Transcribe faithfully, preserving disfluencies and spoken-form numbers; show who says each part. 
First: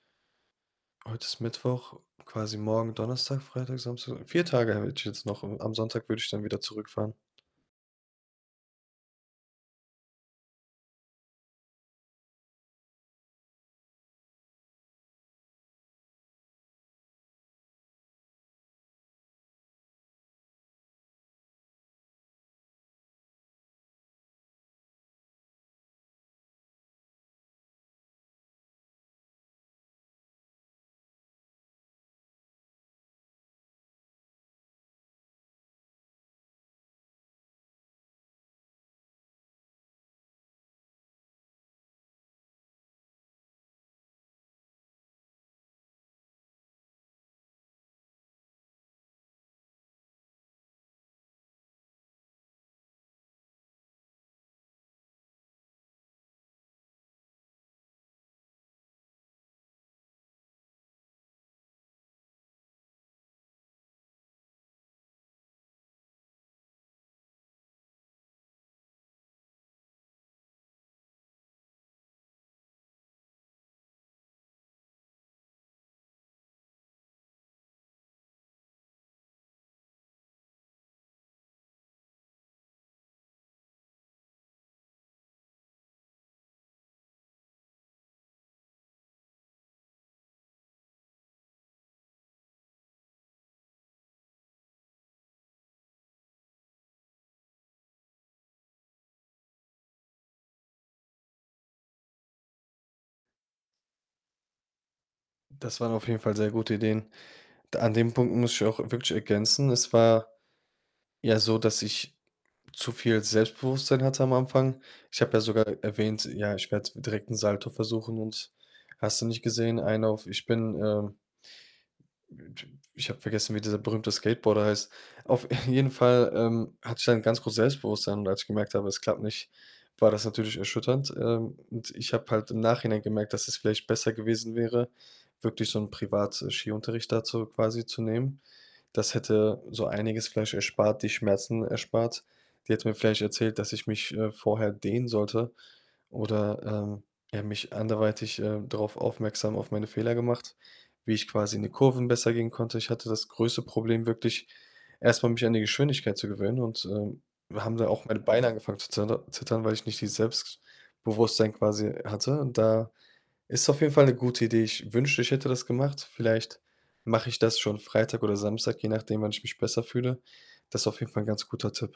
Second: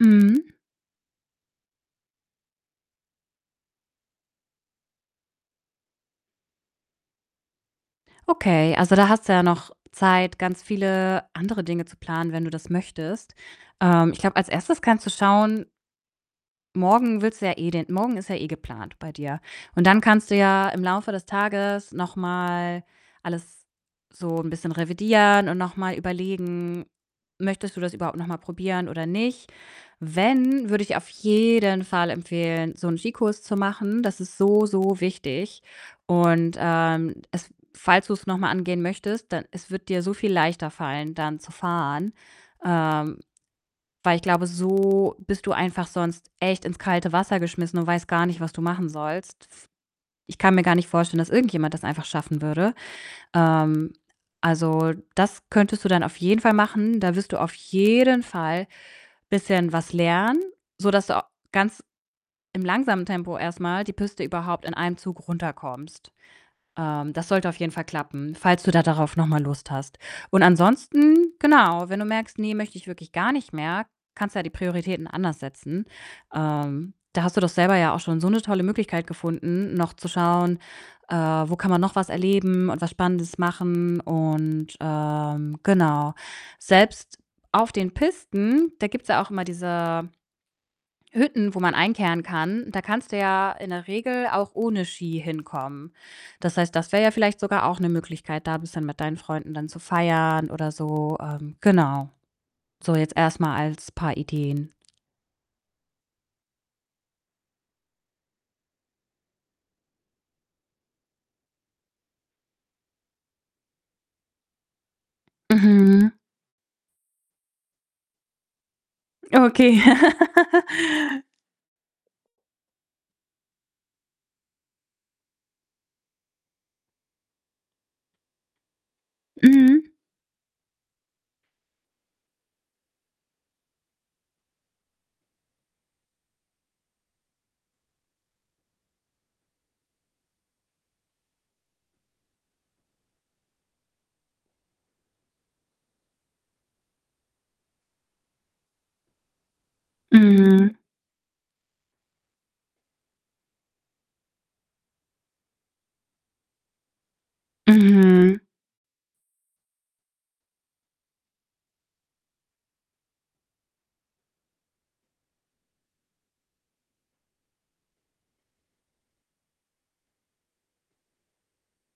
Speaker 1: Mhm.
Speaker 2: Heute ist Mittwoch quasi morgen, Donnerstag, Freitag, Samstag vier Tage hätte ich jetzt noch, und am Sonntag würde ich dann wieder zurückfahren.
Speaker 1: Okay, also, da hast du ja noch Zeit, ganz viele andere Dinge zu planen, wenn du das möchtest. Ähm, ich glaube, als Erstes kannst du schauen morgen willst du ja eh den morgen ist ja eh geplant bei dir und dann kannst du ja im Laufe des Tages noch mal alles so 'n bisschen revidieren und noch mal überlegen: Möchtest du das überhaupt noch mal probieren oder nicht? Wenn, würde ich auf jeden Fall empfehlen, so 'n Ski-Kurs zu machen. Das ist so, so wichtig und, ähm, es falls du's noch mal angehen möchtest, dann es wird dir so viel leichter fallen, dann zu fahren, ähm, weil ich glaube, so bist du einfach sonst echt ins kalte Wasser geschmissen und weißt gar nicht, was du machen sollst. Ich kann mir gar nicht vorstellen, dass irgendjemand das einfach schaffen würde. Ähm, also, das könntest du dann auf jeden Fall machen da wirst du auf jeden Fall bisschen was lernen, sodass du a ganz im langsamen Tempo erst mal die Piste überhaupt in einem Zug runterkommst. Ähm, das sollte auf jeden Fall klappen, falls du da darauf noch mal Lust hast und ansonsten, genau, wenn du merkst: „Ne, möchte ich wirklich gar nicht mehr,“ kannst du ja die Prioritäten anders setzen. Ähm, da hast du doch selber ja auch schon so 'ne tolle Möglichkeit gefunden, noch zu schauen, äh, wo kann man noch was erleben und was Spannendes machen? Und, ähm, genau, selbst auf den Pisten, da gibt's ja auch immer diese Hütten, wo man einkehren kann, da kannst du ja in der Regel auch ohne Ski hinkommen. Das heißt, das wäre ja vielleicht sogar auch 'ne Möglichkeit, da bisschen mit deinen Freunden dann zu feiern oder so, ähm, genau. So jetzt erst mal als paar Ideen.
Speaker 2: Das waren auf jeden Fall sehr gute Ideen. D an dem Punkt muss ich auch wirklich ergänzen, es war ja so, dass ich zu viel Selbstbewusstsein hatte am Anfang. Ich habe ja sogar, äh,
Speaker 1: Mhm.
Speaker 2: erwähnt, ja, ich werde direkt 'n Salto versuchen und hast du nicht
Speaker 1: Okay.
Speaker 2: gesehen, einen auf: „Ich bin, ähm“ äh, t pf ich habe vergessen, wie dieser berühmte Skateboarder heißt. Auf jeden Fall, ähm, hatte ich dann 'n ganz großes Selbstbewusstsein und als ich gemerkt habe, es klappt nicht,
Speaker 1: Mhm.
Speaker 2: war das natürlich erschütternd. Ähm, und ich habe halt im Nachhinein gemerkt, dass es vielleicht besser gewesen wäre, wirklich so 'n Privat äh, Skiunterricht da zu quasi zu nehmen. Das hätte so einiges vielleicht erspart die Schmerzen erspart. Die hätte mir vielleicht erzählt, dass ich mich, äh, vorher dehnen sollte oder, ähm, ja, mich anderweitig, äh, darauf aufmerksam auf meine Fehler gemacht,
Speaker 1: Mhm.
Speaker 2: wie ich quasi in die Kurven besser gehen konnte. Ich hatte das größte Problem wirklich, erst mal mich an die Geschwindigkeit zu gewöhnen und, ähm, haben da auch meine
Speaker 1: Mhm.
Speaker 2: Beine angefangen zu zeter zittern, weil ich nicht dieses Selbstbewusstsein quasi hatte und da ist auf jeden Fall 'ne gute Idee. Ich wünschte, ich hätte das gemacht. Vielleicht mache ich das schon Freitag oder Samstag, je nachdem, wann ich mich besser fühle. Das auf jeden Fall 'n ganz guter Tipp.